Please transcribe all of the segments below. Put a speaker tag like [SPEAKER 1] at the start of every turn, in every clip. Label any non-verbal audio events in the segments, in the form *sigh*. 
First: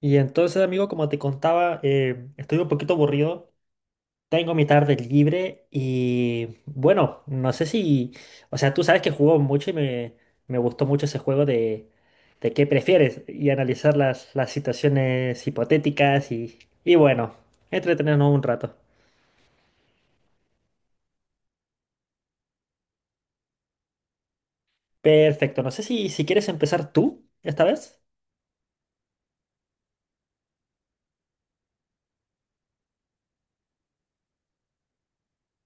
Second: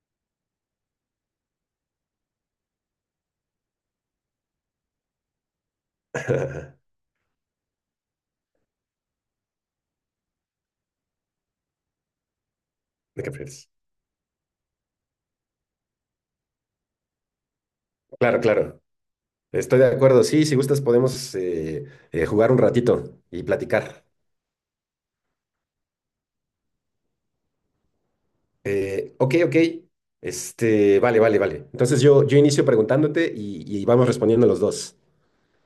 [SPEAKER 1] Y entonces, amigo, como te contaba, estoy un poquito aburrido, tengo mi tarde libre
[SPEAKER 2] *laughs*
[SPEAKER 1] y
[SPEAKER 2] ¿De
[SPEAKER 1] bueno, no sé si, o sea, tú sabes que jugó mucho y me gustó mucho ese juego de qué prefieres
[SPEAKER 2] qué
[SPEAKER 1] y
[SPEAKER 2] prefieres?
[SPEAKER 1] analizar las situaciones hipotéticas y bueno, entretenernos
[SPEAKER 2] Claro,
[SPEAKER 1] un rato.
[SPEAKER 2] claro. Estoy de acuerdo. Sí, si gustas podemos jugar un ratito y platicar.
[SPEAKER 1] Perfecto, no sé si, si quieres empezar tú esta vez.
[SPEAKER 2] Ok, ok. Este, vale, vale, vale. Entonces yo inicio preguntándote y vamos respondiendo los dos.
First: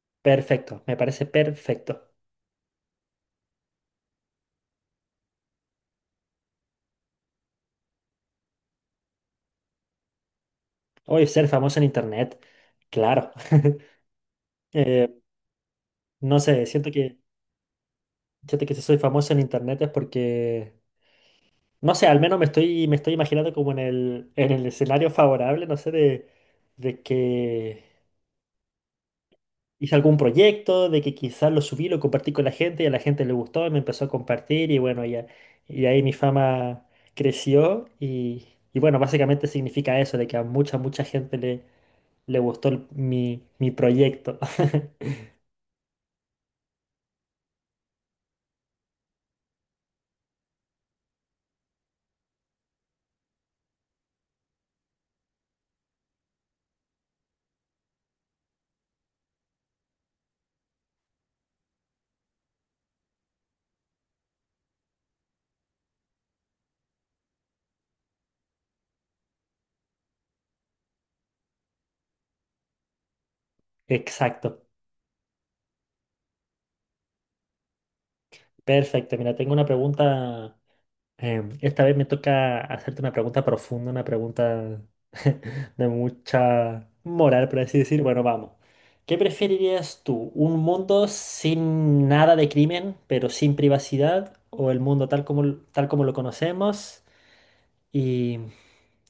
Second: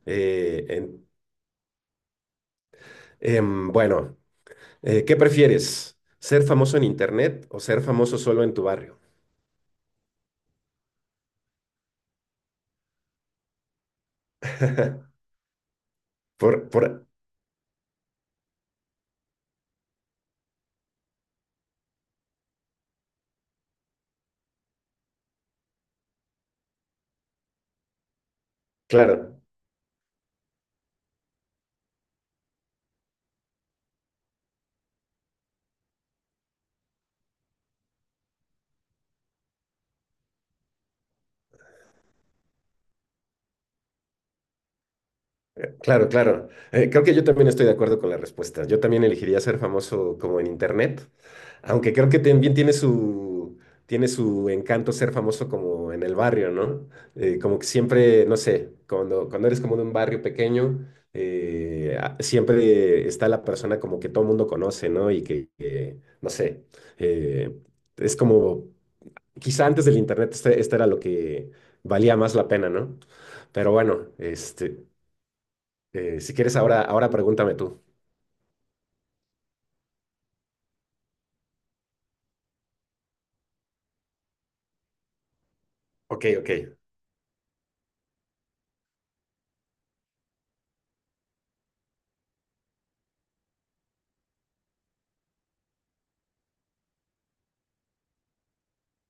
[SPEAKER 2] Eh,
[SPEAKER 1] Perfecto, me
[SPEAKER 2] en-
[SPEAKER 1] parece perfecto.
[SPEAKER 2] bueno, ¿qué prefieres? ¿Ser famoso en internet o ser famoso solo en tu barrio?
[SPEAKER 1] Hoy ser famoso en internet, claro. *laughs* Eh,
[SPEAKER 2] *laughs*
[SPEAKER 1] no sé,
[SPEAKER 2] Por, por,
[SPEAKER 1] siento que... Fíjate que si soy famoso en internet es porque, no sé, al menos me estoy imaginando como en en el escenario favorable, no sé, de que
[SPEAKER 2] claro.
[SPEAKER 1] hice algún proyecto, de que quizás lo subí, lo compartí con la gente y a la gente le gustó y me empezó a compartir y bueno, ya, y ahí mi fama creció y bueno, básicamente significa eso, de que a mucha gente le gustó mi proyecto. *laughs*
[SPEAKER 2] Claro, claro. Creo que yo también estoy de acuerdo con la respuesta. Yo también elegiría ser famoso como en internet, aunque creo que también tiene tiene su encanto ser famoso como en el barrio, ¿no? Como que siempre, no sé, cuando eres como de un barrio pequeño, siempre está la persona como que todo el mundo conoce, ¿no? Y que, no sé, eh, es como, quizá antes del internet este era lo que valía más la pena, ¿no? Pero bueno,
[SPEAKER 1] Exacto,
[SPEAKER 2] este... Si quieres, ahora pregúntame tú.
[SPEAKER 1] perfecto. Mira, tengo una pregunta. Esta vez me toca hacerte una pregunta profunda, una pregunta *laughs* de
[SPEAKER 2] Ok, ok.
[SPEAKER 1] mucha moral, por así decir. Bueno, vamos. ¿Qué preferirías tú? ¿Un mundo sin nada de crimen, pero sin privacidad? ¿O el mundo tal como lo conocemos y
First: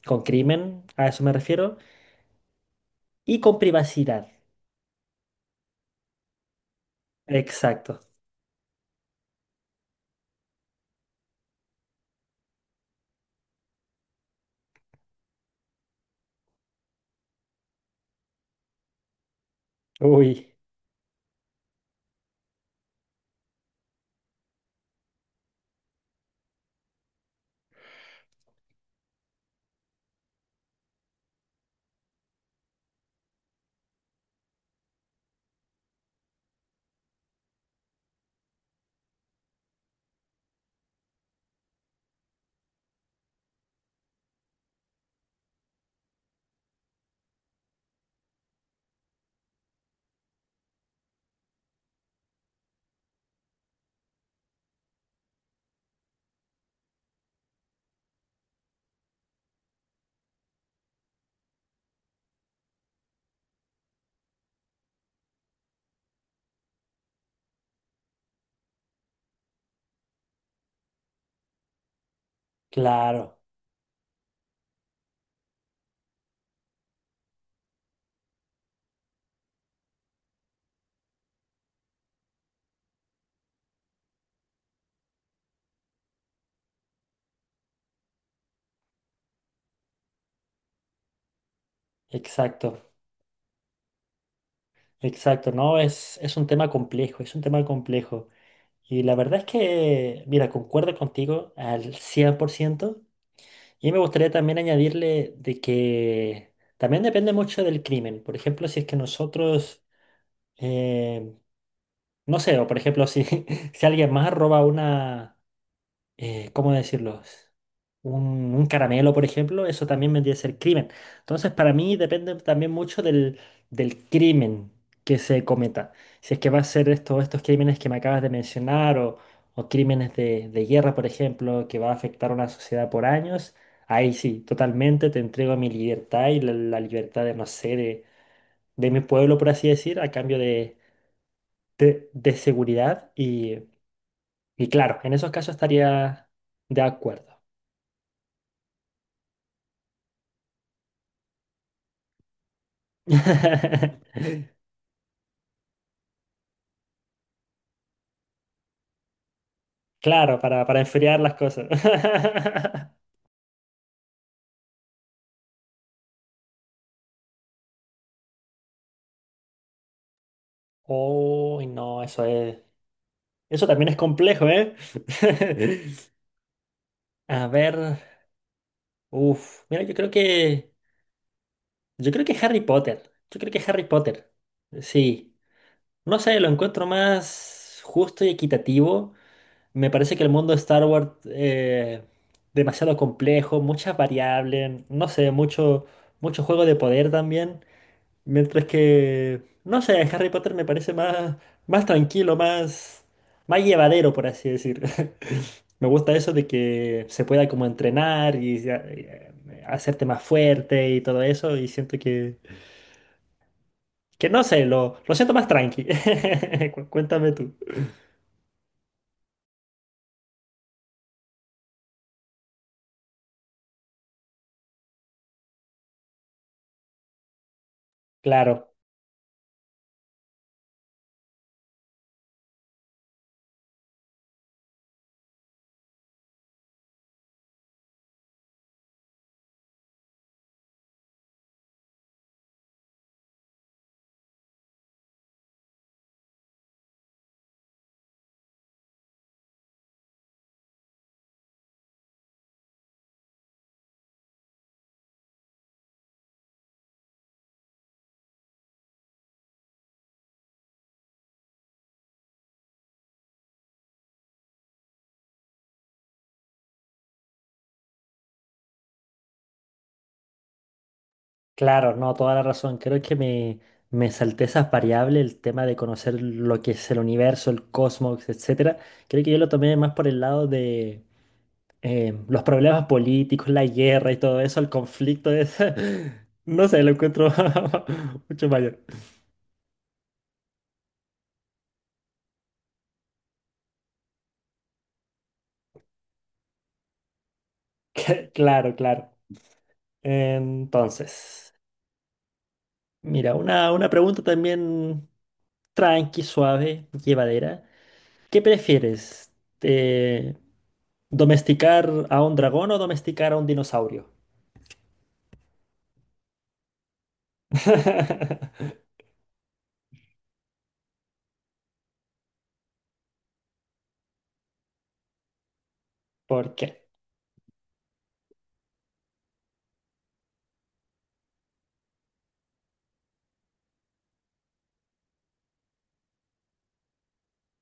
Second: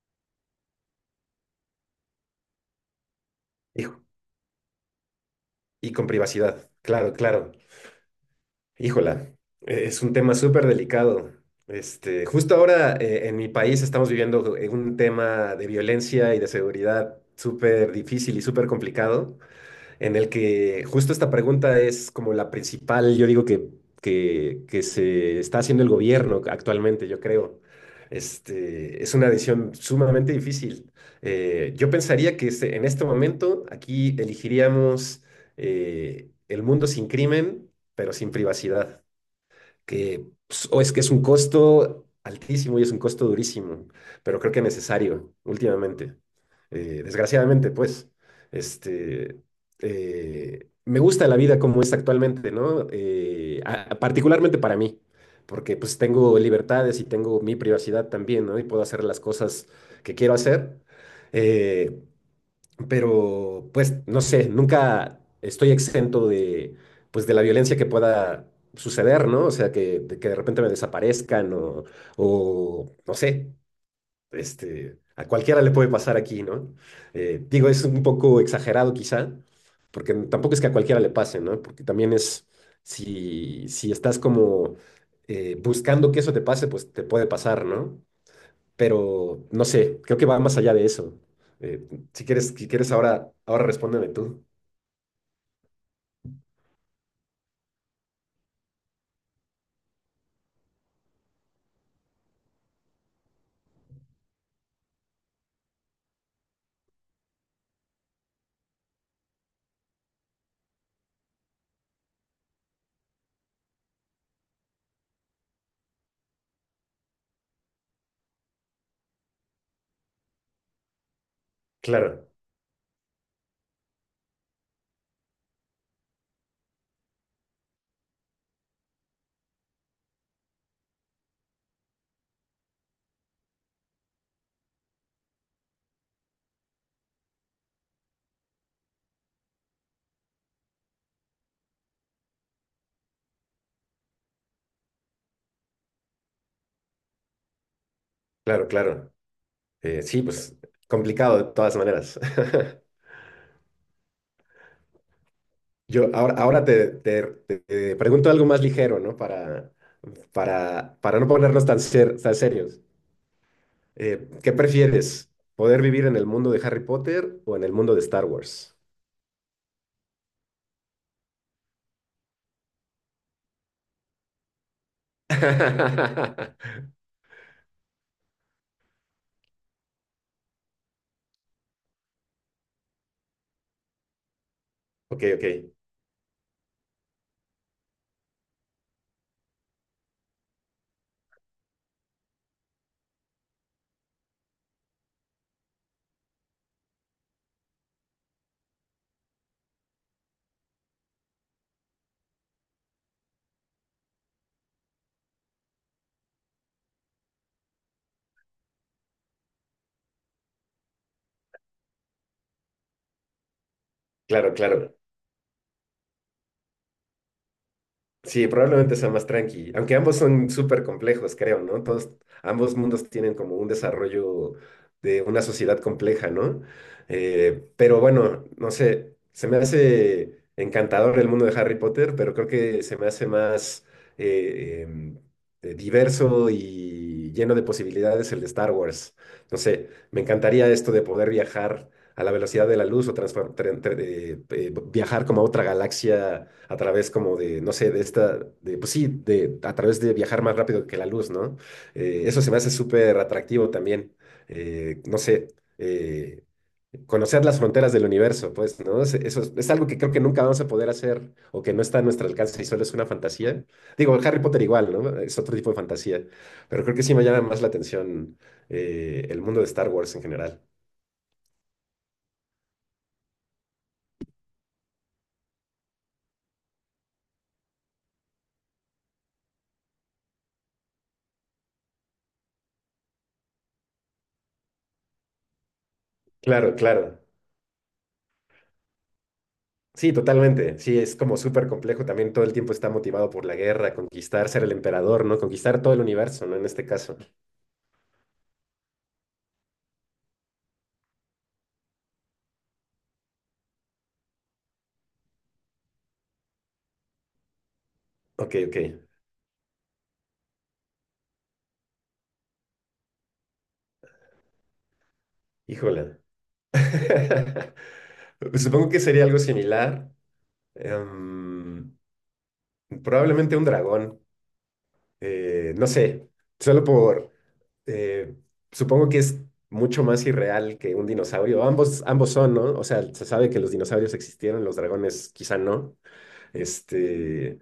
[SPEAKER 1] con crimen, a eso me refiero, y con
[SPEAKER 2] Hijo,
[SPEAKER 1] privacidad?
[SPEAKER 2] y con privacidad. Claro, claro.
[SPEAKER 1] Exacto.
[SPEAKER 2] Híjola, es un tema súper delicado. Este, justo ahora en mi país estamos viviendo un tema de violencia y de seguridad súper difícil y súper complicado. En el
[SPEAKER 1] Uy,
[SPEAKER 2] que justo esta pregunta es como la principal, yo digo que se está haciendo el gobierno actualmente, yo creo. Este, es una decisión sumamente difícil. Yo pensaría que en este momento aquí elegiríamos el mundo sin crimen, pero sin privacidad, que pues, o es que es un costo altísimo y es un costo durísimo, pero creo que necesario últimamente. Desgraciadamente, pues, este, me gusta la vida como es actualmente, ¿no? Particularmente para mí, porque pues tengo libertades y tengo mi privacidad también, ¿no? Y puedo hacer las cosas que quiero hacer. Eh, pero pues no sé, nunca estoy exento de, pues, de la violencia que pueda suceder, ¿no? O sea, de que de repente me desaparezcan o, no
[SPEAKER 1] claro,
[SPEAKER 2] sé, este, a cualquiera le puede pasar aquí, ¿no? Digo, es un poco exagerado quizá, porque tampoco es que a cualquiera le pase, ¿no? Porque también es, si estás como buscando que eso te pase, pues te puede pasar, ¿no? Pero no sé, creo que va más allá de eso. Eh, si quieres, si
[SPEAKER 1] exacto.
[SPEAKER 2] quieres ahora respóndeme tú.
[SPEAKER 1] Exacto, no, es un tema complejo, es un tema complejo. Y la verdad es que, mira, concuerdo contigo al 100 por ciento. Y me gustaría también añadirle de que también depende mucho del crimen. Por ejemplo, si es que nosotros, eh, no sé, o por ejemplo, si, *laughs* si alguien más roba una, ¿cómo decirlo? Un caramelo, por ejemplo, eso también vendría a ser crimen. Entonces, para mí
[SPEAKER 2] Claro,
[SPEAKER 1] depende también mucho del crimen que se cometa. Si es que va a ser esto, estos crímenes que me acabas de mencionar o crímenes de guerra, por ejemplo, que va a afectar a una sociedad por años, ahí sí, totalmente te entrego mi libertad y la libertad de, no sé, de mi pueblo, por así decir, a cambio de seguridad. Y claro, en esos casos estaría de acuerdo.
[SPEAKER 2] claro, claro. Sí, pues complicado de todas maneras. *laughs*
[SPEAKER 1] *laughs*
[SPEAKER 2] Yo ahora te pregunto algo más ligero, ¿no?
[SPEAKER 1] Claro, para enfriar
[SPEAKER 2] Para no
[SPEAKER 1] las cosas.
[SPEAKER 2] ponernos tan, tan serios. ¿Qué prefieres? ¿Poder vivir en el mundo de Harry Potter o en el mundo de Star Wars?
[SPEAKER 1] *laughs* Uy, no, eso es. Eso también es complejo, ¿eh? *laughs*
[SPEAKER 2] *laughs*
[SPEAKER 1] A ver. Uf. Mira, yo creo que. Yo creo que Harry Potter. Yo creo que Harry Potter.
[SPEAKER 2] Ok,
[SPEAKER 1] Sí.
[SPEAKER 2] ok.
[SPEAKER 1] No sé, lo encuentro más justo y equitativo. Me parece que el mundo de Star Wars demasiado complejo, muchas variables, no sé, mucho, mucho juego de poder también. Mientras que, no sé, Harry Potter me parece más, más tranquilo, más, más llevadero, por así decir. *laughs* Me gusta eso de que se pueda como entrenar y hacerte más fuerte y todo eso. Y siento que no
[SPEAKER 2] Claro,
[SPEAKER 1] sé,
[SPEAKER 2] claro.
[SPEAKER 1] lo siento más tranqui. *laughs* Cuéntame tú.
[SPEAKER 2] Sí, probablemente sea más tranqui, aunque ambos son súper complejos, creo, ¿no? Todos, ambos mundos tienen como un desarrollo de una sociedad compleja, ¿no? Pero bueno, no
[SPEAKER 1] Claro,
[SPEAKER 2] sé, se me hace encantador el mundo de Harry Potter, pero creo que se me hace más eh, em, diverso y lleno de posibilidades el de Star Wars. No sé, me encantaría esto de poder viajar a la velocidad de la luz o viajar como a otra galaxia a través como no sé, pues sí, de, a través de viajar más rápido que la luz, ¿no? Eso se me hace súper atractivo también, no sé, eh, conocer las fronteras del universo, pues, ¿no? Eso es algo que creo que nunca vamos a poder hacer o que no está a nuestro alcance y solo es una fantasía. Digo, Harry Potter igual, ¿no? Es otro tipo de fantasía, pero creo que sí me llama más la atención el mundo de Star Wars en general.
[SPEAKER 1] claro, no, toda la razón. Creo que me salté esas variables, el tema de conocer lo que es el universo, el cosmos, etcétera. Creo que yo lo tomé más por el lado de los problemas políticos, la guerra y todo eso, el conflicto es, *laughs* no
[SPEAKER 2] Claro,
[SPEAKER 1] sé, lo
[SPEAKER 2] claro.
[SPEAKER 1] encuentro *laughs* mucho mayor. *laughs*
[SPEAKER 2] Sí, totalmente. Sí, es como súper complejo. También todo el tiempo está motivado por la guerra, conquistar, ser el emperador, ¿no? Conquistar todo el universo, ¿no? En este caso.
[SPEAKER 1] Claro, claro. Entonces, mira, una pregunta también tranqui, suave, llevadera. ¿Qué
[SPEAKER 2] Ok, ok.
[SPEAKER 1] prefieres? Eh, ¿Domesticar a un dragón o domesticar a un dinosaurio?
[SPEAKER 2] Híjola. *laughs*
[SPEAKER 1] *laughs*
[SPEAKER 2] Supongo que sería algo similar. Em, Probablemente un dragón. No sé.
[SPEAKER 1] ¿Por
[SPEAKER 2] Solo
[SPEAKER 1] qué?
[SPEAKER 2] por... eh, supongo que es mucho más irreal que un dinosaurio. Ambos son, ¿no? O sea, se sabe que los dinosaurios existieron, los dragones quizá no. Este...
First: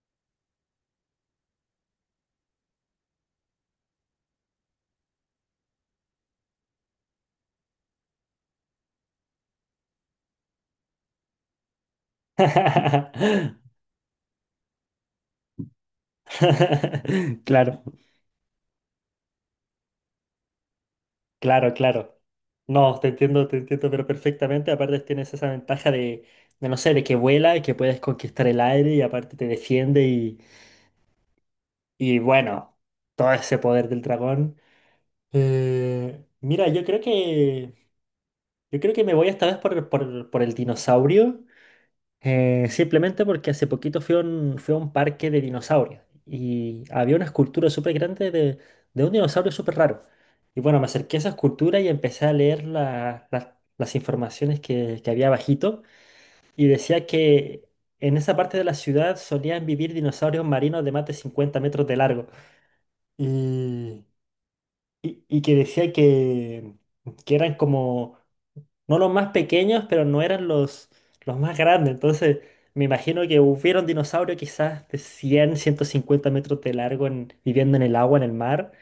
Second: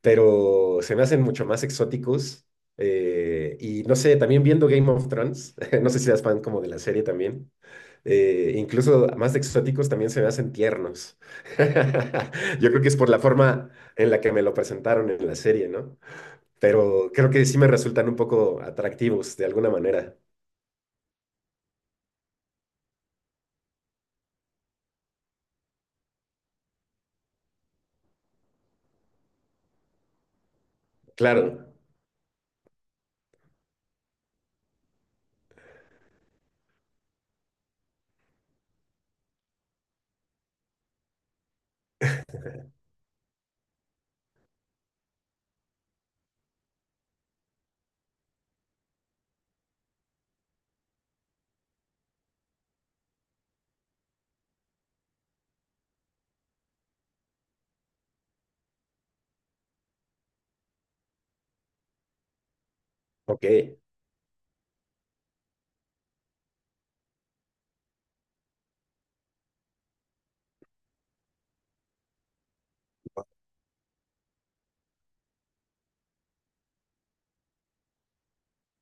[SPEAKER 2] pero se me hacen mucho más exóticos. Y no sé, también viendo Game of Thrones, *laughs* no sé si eres fan como de la serie también, incluso más exóticos también se me hacen tiernos. *laughs* Yo creo que es por la
[SPEAKER 1] *laughs*
[SPEAKER 2] forma en la que me lo presentaron en la serie, ¿no? Pero creo que sí me
[SPEAKER 1] Claro.
[SPEAKER 2] resultan un poco atractivos de alguna manera.
[SPEAKER 1] Claro, claro. No, te entiendo, pero perfectamente. Aparte tienes esa ventaja de no sé, de que vuela y que puedes conquistar el aire y aparte te defiende
[SPEAKER 2] Claro,
[SPEAKER 1] y bueno, todo ese poder del dragón. Mira, yo creo que me voy esta vez por el dinosaurio. Simplemente porque hace poquito fui a fui a un parque de dinosaurios y había una escultura súper grande de un dinosaurio súper raro. Y bueno, me acerqué a esa escultura y empecé a leer las informaciones que había bajito y decía que en esa parte de la ciudad solían vivir dinosaurios marinos de más de 50 metros de largo
[SPEAKER 2] ok.
[SPEAKER 1] y, y que decía que eran como no los más pequeños, pero no eran los más grandes. Entonces, me imagino que hubiera un dinosaurio quizás de 100 150 metros de largo viviendo en el agua, en el mar.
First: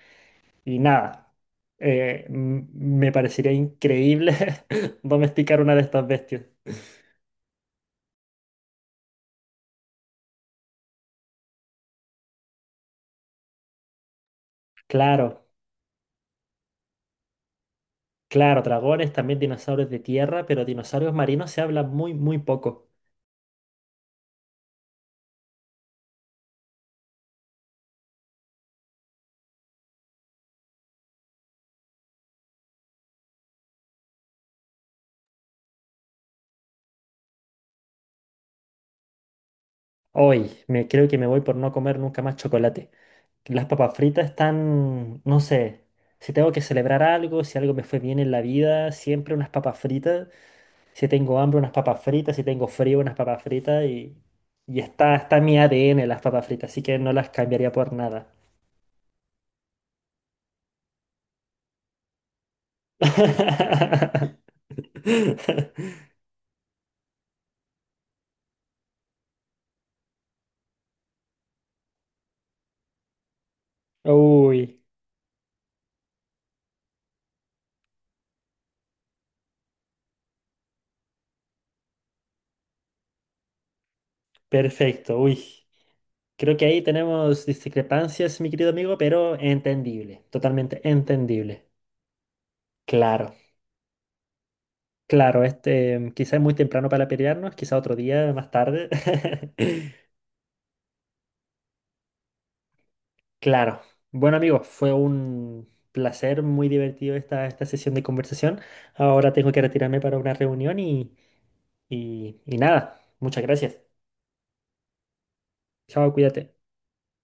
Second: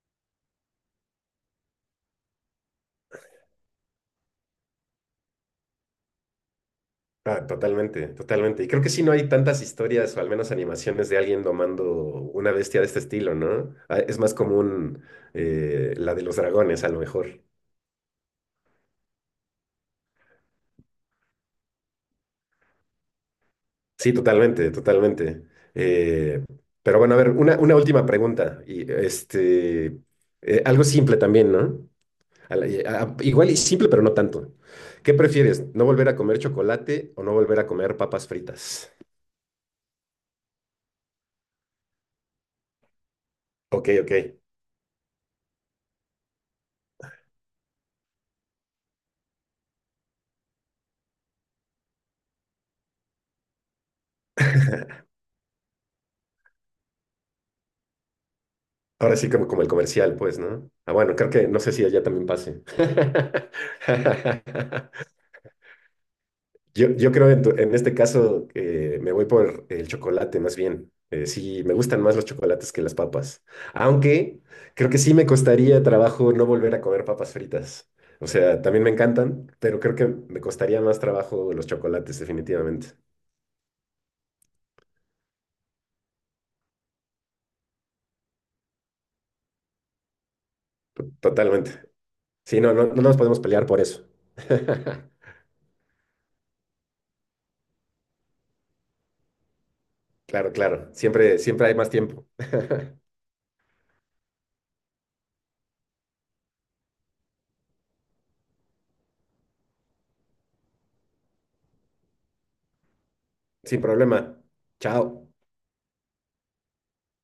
[SPEAKER 1] Y nada, me parecería increíble *laughs* domesticar una de estas bestias.
[SPEAKER 2] Ah, totalmente, totalmente. Y creo que sí no hay tantas historias o al menos animaciones de alguien domando una bestia de este estilo, ¿no? Ah, es más común
[SPEAKER 1] Claro,
[SPEAKER 2] la de los dragones, a lo mejor.
[SPEAKER 1] claro, dragones, también dinosaurios de tierra, pero dinosaurios marinos se habla muy, muy poco.
[SPEAKER 2] Sí, totalmente, totalmente. Eh, pero bueno, a ver, una última pregunta. Y este, algo simple también, ¿no? A la- y- a- Igual y simple, pero no tanto. ¿Qué prefieres? ¿No volver a comer chocolate o no volver a comer papas fritas?
[SPEAKER 1] Hoy, me creo que me voy por no comer nunca más chocolate. Las
[SPEAKER 2] Ok,
[SPEAKER 1] papas
[SPEAKER 2] ok.
[SPEAKER 1] fritas están, no sé, si tengo que celebrar algo, si algo me fue bien en la vida, siempre unas papas fritas. Si tengo hambre, unas papas fritas. Si tengo frío, unas papas fritas. Y está en mi ADN las papas fritas, así que no las cambiaría por nada.
[SPEAKER 2] Ahora sí, como el comercial, pues, ¿no? Ah, bueno, creo que no sé si allá también pase.
[SPEAKER 1] *laughs*
[SPEAKER 2] *laughs* Yo creo en este caso me voy por el chocolate más bien. Sí, me gustan más los chocolates que las papas. Aunque
[SPEAKER 1] Uy,
[SPEAKER 2] creo que sí me costaría trabajo no volver a comer papas fritas. O sea, también me encantan, pero creo que me costaría más trabajo los chocolates, definitivamente.
[SPEAKER 1] perfecto, uy. Creo que ahí tenemos discrepancias, mi querido amigo, pero entendible, totalmente entendible.
[SPEAKER 2] Totalmente. Sí, no nos
[SPEAKER 1] Claro.
[SPEAKER 2] podemos pelear por eso. *laughs*
[SPEAKER 1] Claro, este, quizá es muy temprano para pelearnos, quizá otro día más tarde. *laughs*
[SPEAKER 2] Claro, claro. Siempre, siempre hay más tiempo.
[SPEAKER 1] Claro. Bueno, amigos, fue un placer, muy divertido esta sesión de conversación. Ahora tengo que retirarme para una reunión y nada, muchas gracias.
[SPEAKER 2] Sin problema. Chao.
[SPEAKER 1] Chao, cuídate.